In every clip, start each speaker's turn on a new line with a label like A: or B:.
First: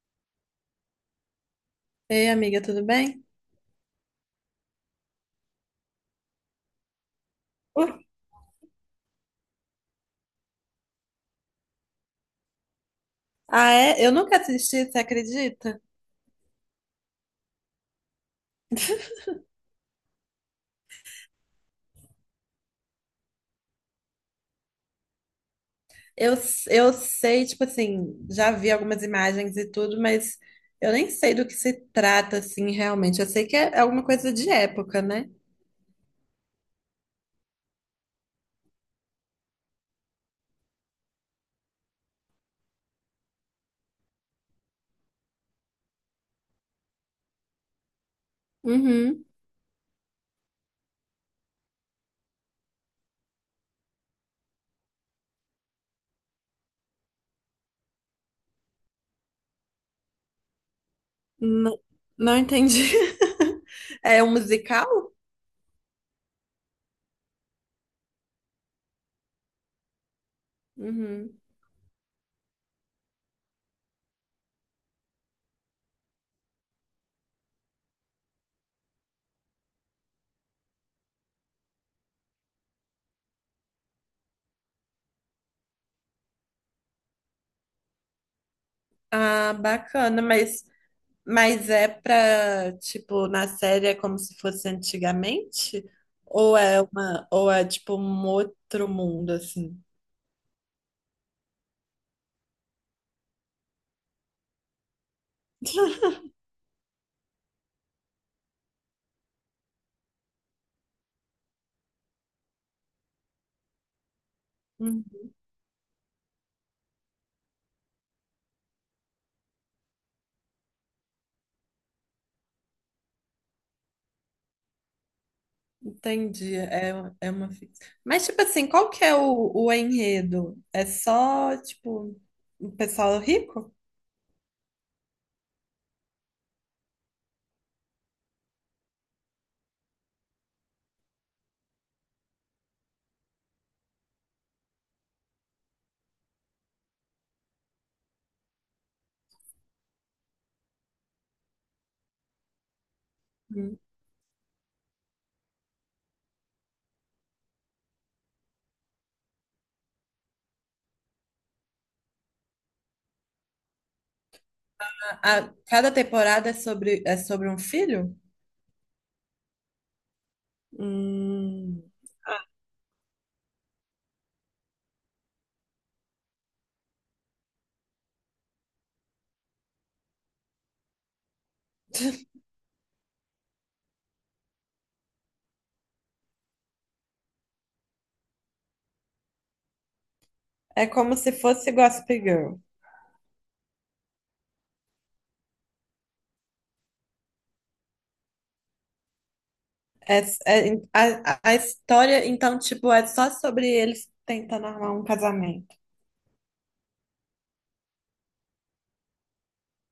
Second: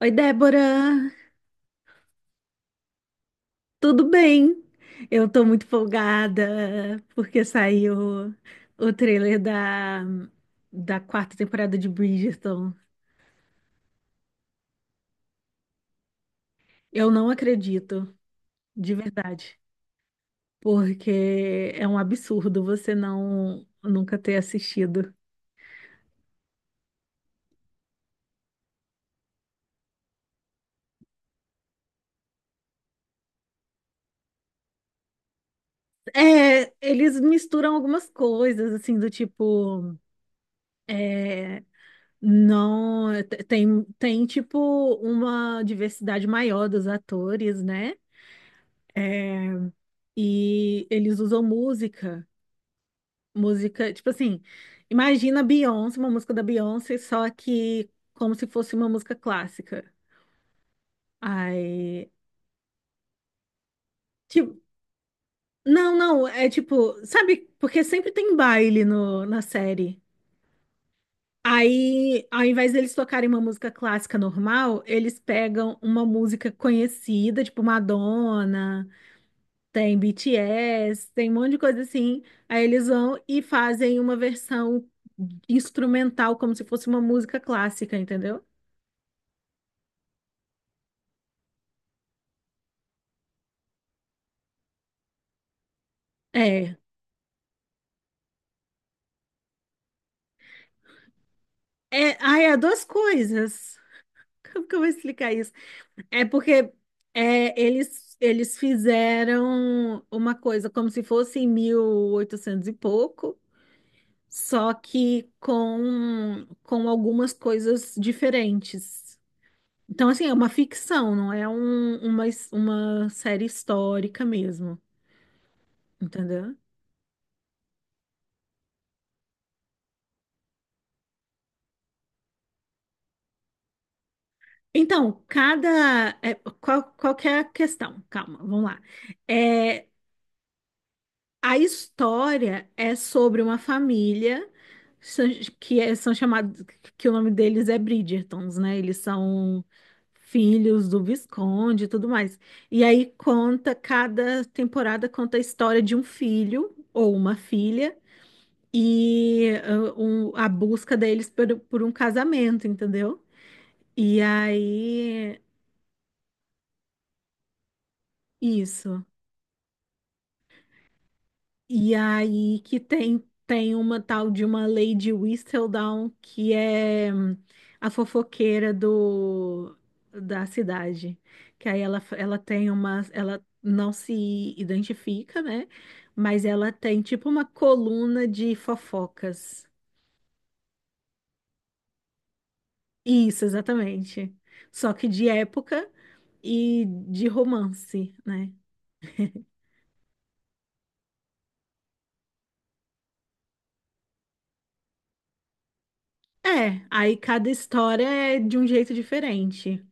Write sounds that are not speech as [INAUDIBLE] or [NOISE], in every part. A: Oi, Débora,
B: Ei, amiga, tudo bem?
A: tudo bem? Eu tô muito folgada porque
B: Uh,
A: saiu o trailer da quarta temporada de Bridgerton.
B: ah, é? Eu nunca assisti, você acredita?
A: Eu não acredito, de verdade, porque é um absurdo você não nunca ter assistido.
B: Eu, eu sei, tipo assim, já vi algumas imagens e tudo, mas eu nem sei do que se trata, assim, realmente. Eu sei que é alguma coisa de época, né?
A: É, eles misturam algumas coisas, assim, do tipo, é, não, tem tipo uma diversidade maior dos atores, né?
B: Uhum.
A: E eles usam música, tipo assim, imagina Beyoncé, uma música da Beyoncé, só que como se fosse uma música clássica.
B: Não,
A: Aí,
B: não entendi. [LAUGHS] É um
A: tipo,
B: musical?
A: não, é tipo, sabe, porque sempre tem baile no, na série.
B: Uhum.
A: Aí, ao invés deles tocarem uma música clássica normal, eles pegam uma música conhecida, tipo Madonna, tem BTS, tem um monte de coisa assim. Aí eles vão e fazem uma versão instrumental, como se fosse uma música clássica, entendeu?
B: Ah, bacana, mas, é pra, tipo, na série é como se fosse antigamente? Ou
A: É.
B: é uma, ou é tipo um outro mundo, assim?
A: É, ai, é duas coisas. Como que eu vou explicar isso? É porque eles fizeram uma coisa como se fosse em 1800 e pouco, só
B: Hum,
A: que com algumas coisas diferentes. Então, assim, é uma ficção, não é uma, uma série histórica mesmo,
B: entendi.
A: entendeu?
B: É uma ficção. Mas, tipo assim, qual que é o enredo? É só, tipo, o pessoal rico?
A: Então, cada. É, qual que é a questão? Calma, vamos lá. É, a história é sobre uma família são- são chamados. Que o nome deles é Bridgertons, né? Eles são filhos do Visconde e tudo mais. E aí conta,
B: Hum.
A: cada temporada conta a história de um filho ou uma filha e a busca deles por um casamento, entendeu? E
B: A-
A: aí,
B: a- cada temporada é sobre um filho?
A: isso.
B: Hum,
A: E aí que tem uma tal de uma Lady Whistledown, que é a fofoqueira da cidade. Que aí ela tem uma. Ela não se identifica, né? Mas ela tem tipo uma coluna de fofocas.
B: é como se fosse Gossip Girl.
A: Isso, exatamente. Só que de época, e de romance, né?
B: É, a história, então, tipo, é só sobre eles tentando armar um casamento.
A: É, aí cada história é de um jeito diferente.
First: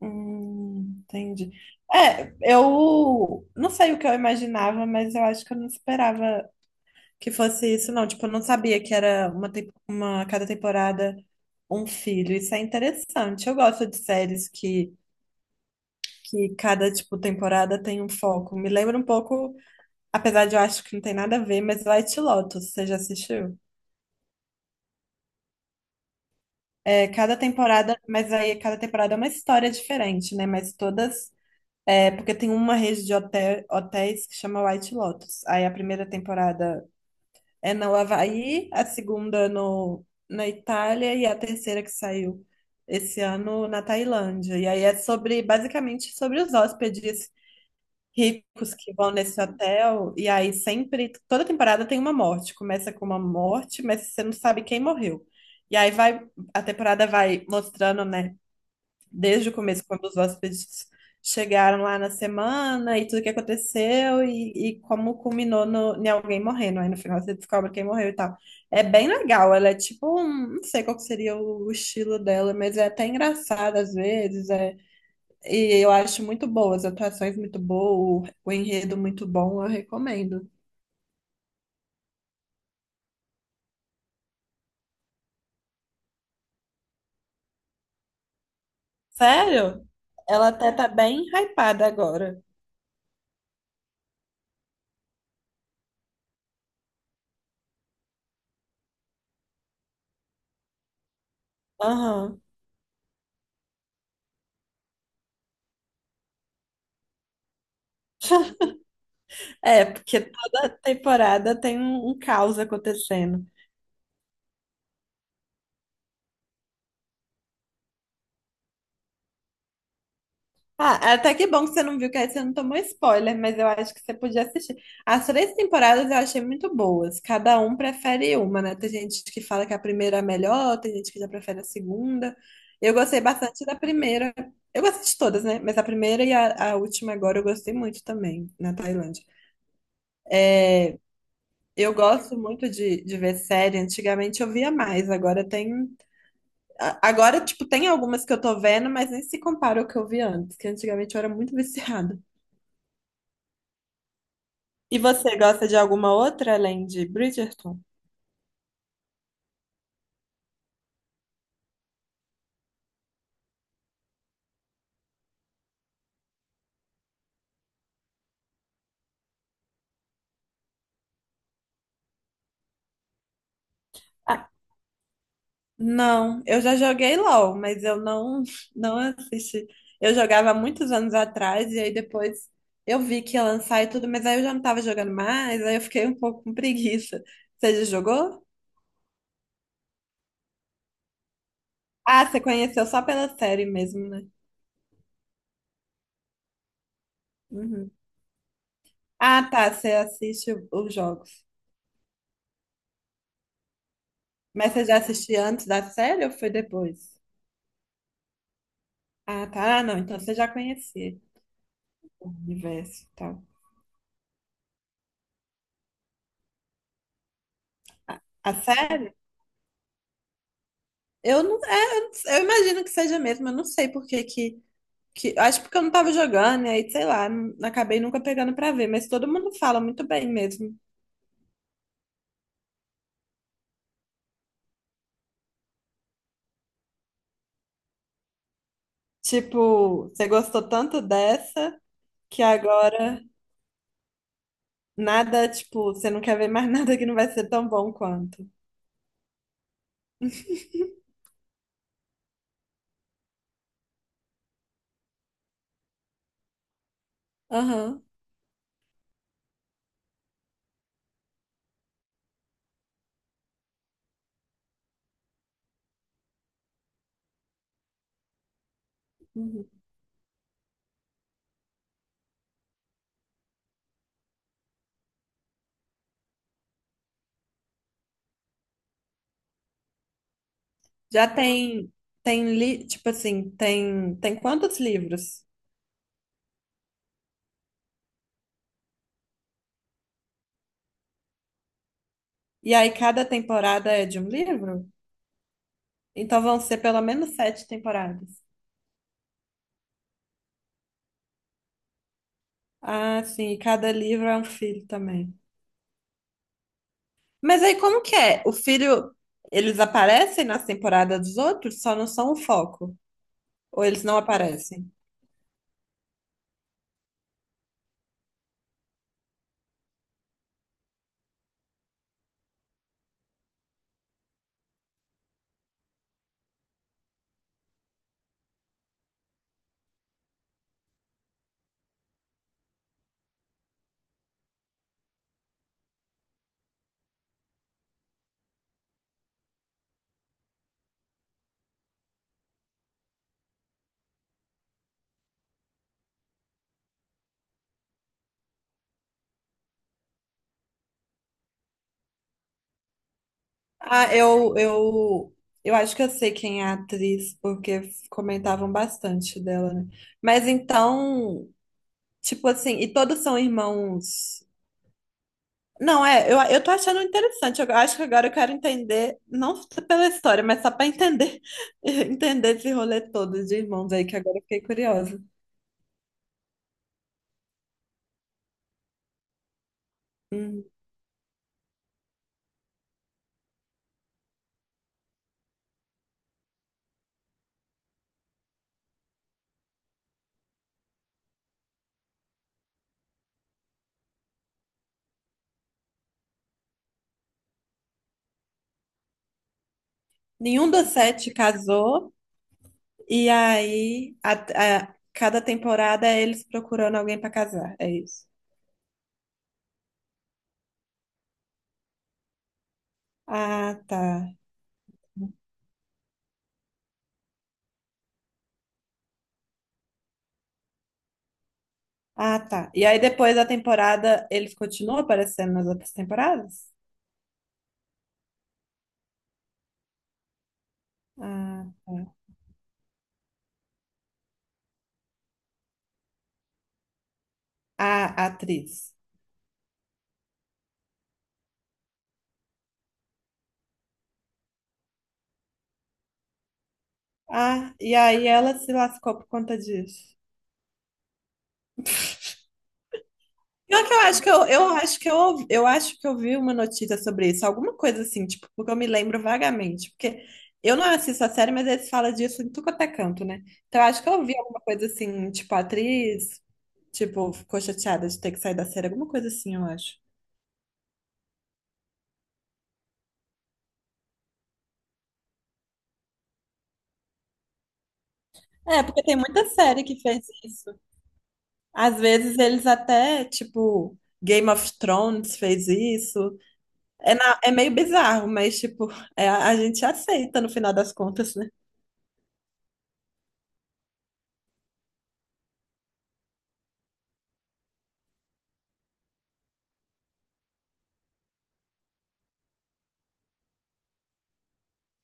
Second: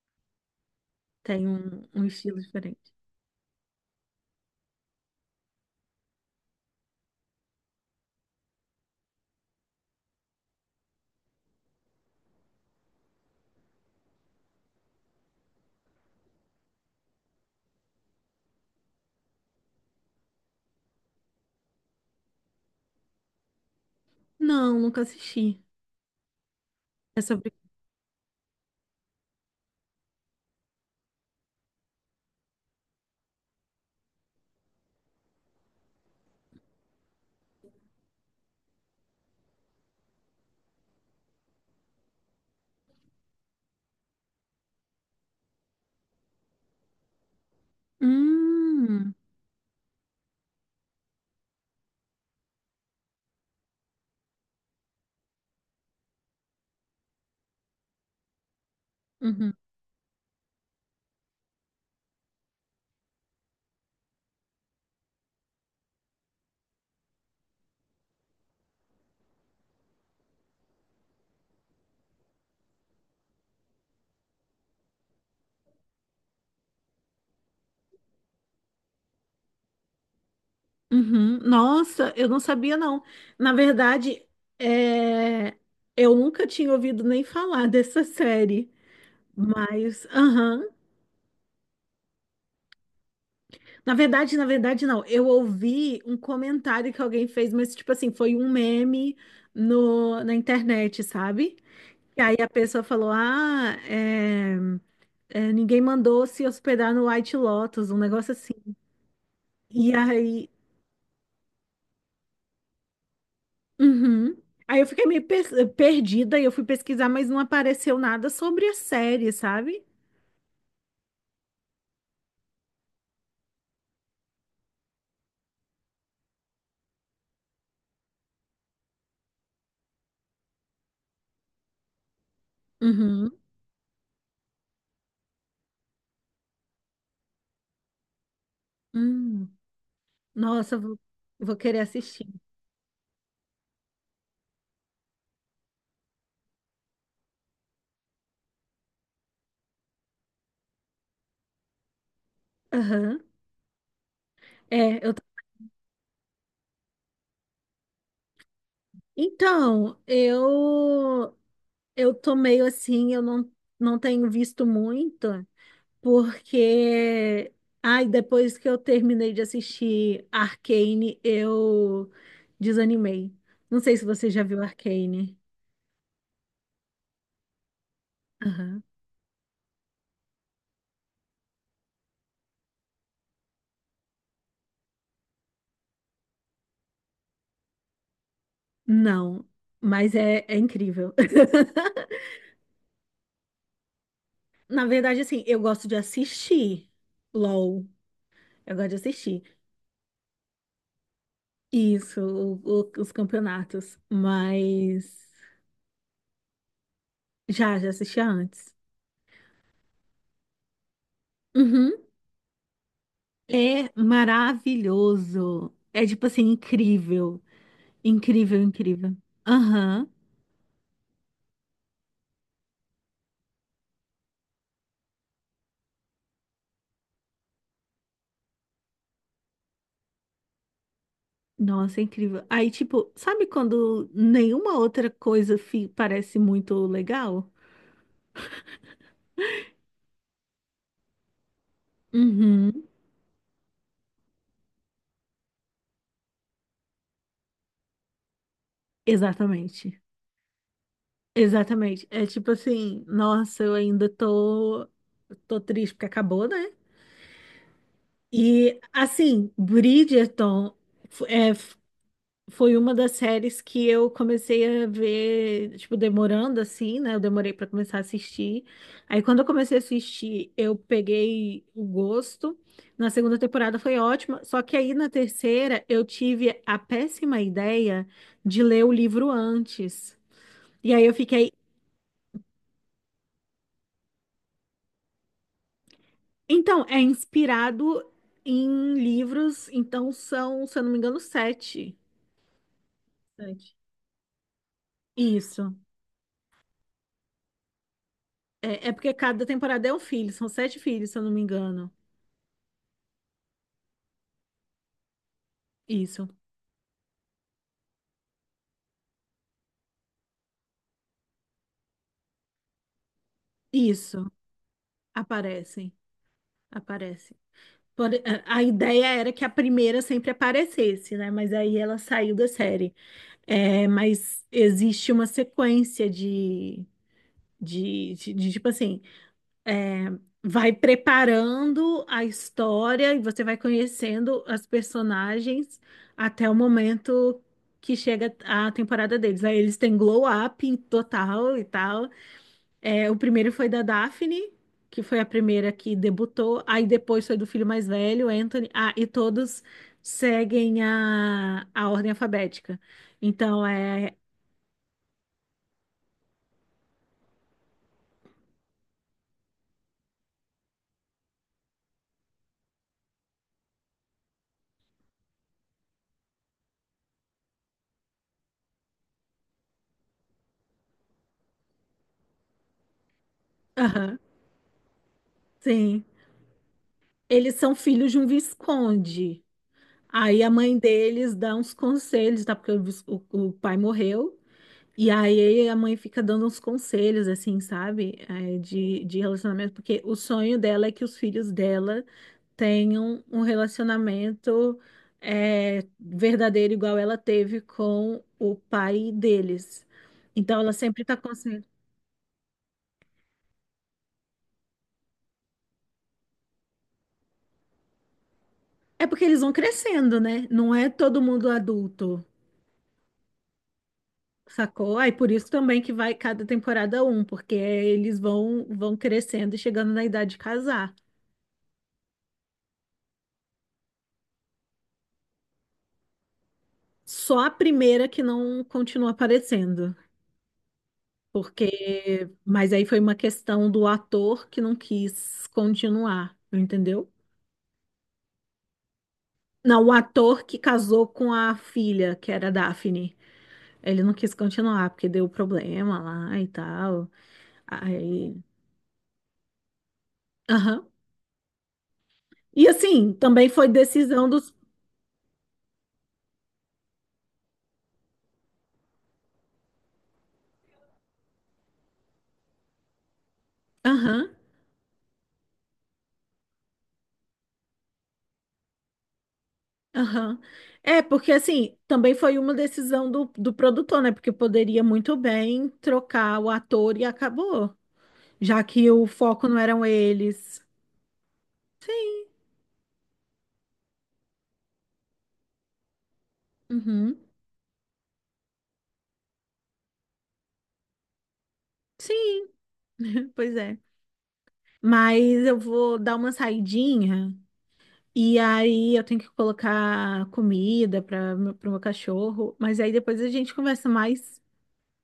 A: Tem
B: Entendi.
A: um
B: É,
A: estilo diferente.
B: eu não sei o que eu imaginava, mas eu acho que eu não esperava que fosse isso, não. Tipo, eu não sabia que era uma cada temporada um filho. Isso é interessante. Eu gosto de séries que cada, tipo, temporada tem um foco. Me lembra um pouco, apesar de eu acho que não tem nada a ver, mas White Lotus, você já assistiu?
A: Não, nunca assisti.
B: É,
A: É sobre.
B: mas aí cada temporada é uma história diferente, né? Mas todas. É, porque tem uma rede de hotel, hotéis que chama White Lotus. Aí a primeira temporada é no Havaí, a segunda no, na Itália e a terceira que saiu esse ano na Tailândia. E aí é sobre, basicamente, sobre os hóspedes ricos que vão
A: Hum,
B: nesse hotel. E aí sempre, toda temporada tem uma morte. Começa com uma morte, mas você não sabe quem morreu. E aí vai, a temporada vai mostrando, né, desde o
A: uhum,
B: começo, quando os hóspedes chegaram lá na semana e tudo que aconteceu e como culminou no, em alguém morrendo. Aí no final você descobre quem morreu e tal. É bem legal, ela é tipo, não sei qual que seria o estilo dela, mas é até engraçada às vezes. É, e eu acho muito boa, as atuações muito boas, o enredo muito bom, eu recomendo.
A: uhum. Nossa, eu não sabia, não. Na verdade, é, eu nunca tinha ouvido nem falar [LAUGHS] dessa série.
B: Sério?
A: Mas,
B: Ela
A: aham.
B: até tá bem hypada agora.
A: Na verdade, não. Eu ouvi um comentário que alguém fez, mas, tipo assim, foi um meme no, na internet, sabe? E aí
B: Aham.
A: a pessoa falou: Ah, ninguém mandou se hospedar no White Lotus, um negócio assim. E
B: É, porque
A: aí,
B: toda temporada tem um caos acontecendo.
A: uhum. Aí eu fiquei meio perdida e eu fui pesquisar, mas não apareceu nada sobre a série, sabe?
B: Ah, até que bom que você não viu, que aí você não tomou spoiler, mas eu acho que você podia assistir. As três temporadas eu achei muito boas. Cada um prefere uma, né? Tem gente que fala que a primeira é a melhor, tem gente que já prefere a segunda. Eu gostei
A: Uhum.
B: bastante da primeira. Eu gostei de todas, né? Mas a primeira e a última agora eu gostei muito também, na Tailândia.
A: Hum. Nossa,
B: É,
A: vou querer
B: eu
A: assistir.
B: gosto muito de ver série. Antigamente eu via mais, agora tem. Agora, tipo, tem algumas que eu tô vendo, mas nem se compara ao que eu vi antes, que antigamente eu era muito [LAUGHS] viciada.
A: Aham.
B: E
A: É, eu... t-
B: você gosta de alguma outra além de Bridgerton?
A: Então, eu tô meio assim, eu não, não tenho visto muito. Porque, ai, depois que eu terminei de assistir Arcane, eu desanimei. Não sei se você já
B: Ah,
A: viu Arcane.
B: não, eu já joguei LOL, mas eu não,
A: Aham.
B: não assisti. Eu jogava há muitos anos atrás e aí depois eu vi que ia lançar e tudo, mas aí eu já não tava jogando mais, aí eu fiquei um pouco com preguiça. Você já jogou?
A: Não, mas é incrível.
B: Ah,
A: [LAUGHS]
B: você conheceu só pela série mesmo, né?
A: Na verdade, assim, eu gosto de assistir LOL.
B: Uhum.
A: Eu gosto de
B: Ah,
A: assistir.
B: tá, você assiste os jogos.
A: Isso, os campeonatos.
B: Mas você já
A: Mas
B: assistiu antes da série ou foi depois?
A: já assistia antes.
B: Ah, tá, ah, não, então você já conhecia
A: Uhum.
B: o universo e tal.
A: É maravilhoso. É tipo assim, incrível.
B: A
A: Incrível,
B: série?
A: incrível. Aham.
B: Eu não Eu imagino que seja mesmo, eu não sei por que que acho porque eu não tava jogando, e aí, sei lá, acabei nunca pegando pra ver, mas todo mundo fala muito bem mesmo.
A: Nossa, incrível. Aí, tipo, sabe quando nenhuma outra coisa parece muito legal?
B: Tipo, você gostou tanto dessa que
A: Uhum.
B: agora nada, tipo, você não quer ver mais [LAUGHS] nada que não vai ser tão bom quanto.
A: Exatamente. Exatamente. É tipo assim, nossa, tô triste porque acabou, né?
B: Aham.
A: E assim, Bridgerton foi uma das séries que eu comecei a ver, tipo, demorando assim, né? Eu demorei pra começar a assistir. Aí quando eu
B: Uhum.
A: comecei a assistir, eu peguei o gosto. Na segunda temporada foi ótima, só que aí na terceira eu tive a péssima ideia de ler o livro antes. E aí eu
B: Já
A: fiquei,
B: tem, tipo assim, tem quantos livros?
A: então, é inspirado em livros, então são, se eu não me engano, sete.
B: E aí cada
A: Sete.
B: temporada é de um livro?
A: Isso.
B: Então vão ser pelo menos sete temporadas.
A: É, é porque cada temporada é um filho, são sete filhos, se eu não me engano.
B: Ah, sim, e cada livro é um filho também.
A: Isso,
B: Mas aí como que é? O filho, eles aparecem nas temporadas dos outros, só não são o foco. Ou eles não
A: isso,
B: aparecem?
A: aparecem, aparecem. Por- a ideia era que a primeira sempre aparecesse, né? Mas aí ela saiu da série. É, mas existe uma sequência de, tipo assim, é, vai preparando a história e você vai conhecendo as personagens até o momento que chega a temporada deles. Aí eles têm glow up em total e tal. É, o primeiro foi da Daphne, que foi a primeira que debutou. Aí depois foi do filho mais velho, Anthony. Ah, e todos seguem a ordem alfabética. Então é.
B: Ah, eu acho que eu sei quem é a atriz, porque comentavam bastante dela, né? Mas então, tipo assim, e todos são irmãos. Não, é, eu tô achando interessante. Eu acho que agora eu quero entender, não só pela história, mas só para entender, [LAUGHS] entender esse rolê todo de irmãos aí, que
A: Aham,
B: agora eu fiquei curiosa.
A: sim. Eles são filhos de um visconde. Aí a
B: Hum.
A: mãe deles dá uns conselhos, tá? Porque o pai morreu. E aí a mãe fica dando uns conselhos, assim, sabe? É, de relacionamento, porque o sonho dela é que os filhos dela tenham um relacionamento verdadeiro, igual ela teve com o pai deles. Então
B: Nenhum
A: ela
B: dos
A: sempre tá
B: sete
A: consciente.
B: casou, e aí cada temporada é eles procurando alguém para casar. É isso.
A: É porque eles vão crescendo, né? Não é todo mundo adulto,
B: Ah, tá.
A: sacou? Aí por isso também que vai cada temporada um, porque eles vão crescendo e chegando na idade de casar.
B: Ah, tá. E aí depois da temporada eles continuam aparecendo nas outras temporadas?
A: Só a primeira que não continua aparecendo,
B: Ah, tá.
A: porque mas aí foi uma questão do ator que não quis continuar, entendeu?
B: Ah, a atriz.
A: Não, o ator que casou com a filha, que era a Daphne, ele não quis continuar porque deu problema lá e tal.
B: Ah, e aí
A: Aí,
B: ela se lascou por conta disso.
A: aham. E assim, também foi
B: Pior que eu acho
A: decisão
B: que
A: dos,
B: eu acho que eu vi uma notícia sobre isso, alguma coisa assim, tipo, porque eu me lembro vagamente, porque eu não assisto a série, mas eles falam disso em tudo quanto é canto, né? Então eu acho que eu
A: aham,
B: vi alguma coisa assim, tipo, a atriz, tipo, ficou chateada de ter que sair da série, alguma coisa assim, eu acho.
A: aham. É, porque assim, também foi uma decisão do produtor, né? Porque poderia muito bem trocar o ator e acabou. Já
B: É,
A: que
B: porque
A: o
B: tem muita
A: foco não
B: série
A: eram
B: que fez
A: eles.
B: isso. Às
A: Sim,
B: vezes eles até, tipo, Game of Thrones fez isso. É,
A: uhum,
B: é meio bizarro, mas, tipo, é, a gente aceita no final das contas, né?
A: sim, [LAUGHS] pois é. Mas eu vou dar uma saidinha e aí eu tenho que colocar comida para para o meu pra meu cachorro. Mas aí depois a gente conversa mais.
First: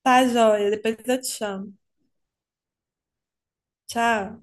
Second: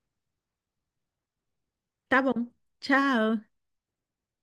B: Tá, joia. Depois eu te chamo.
A: Tá bom. Tchau.
B: Tchau.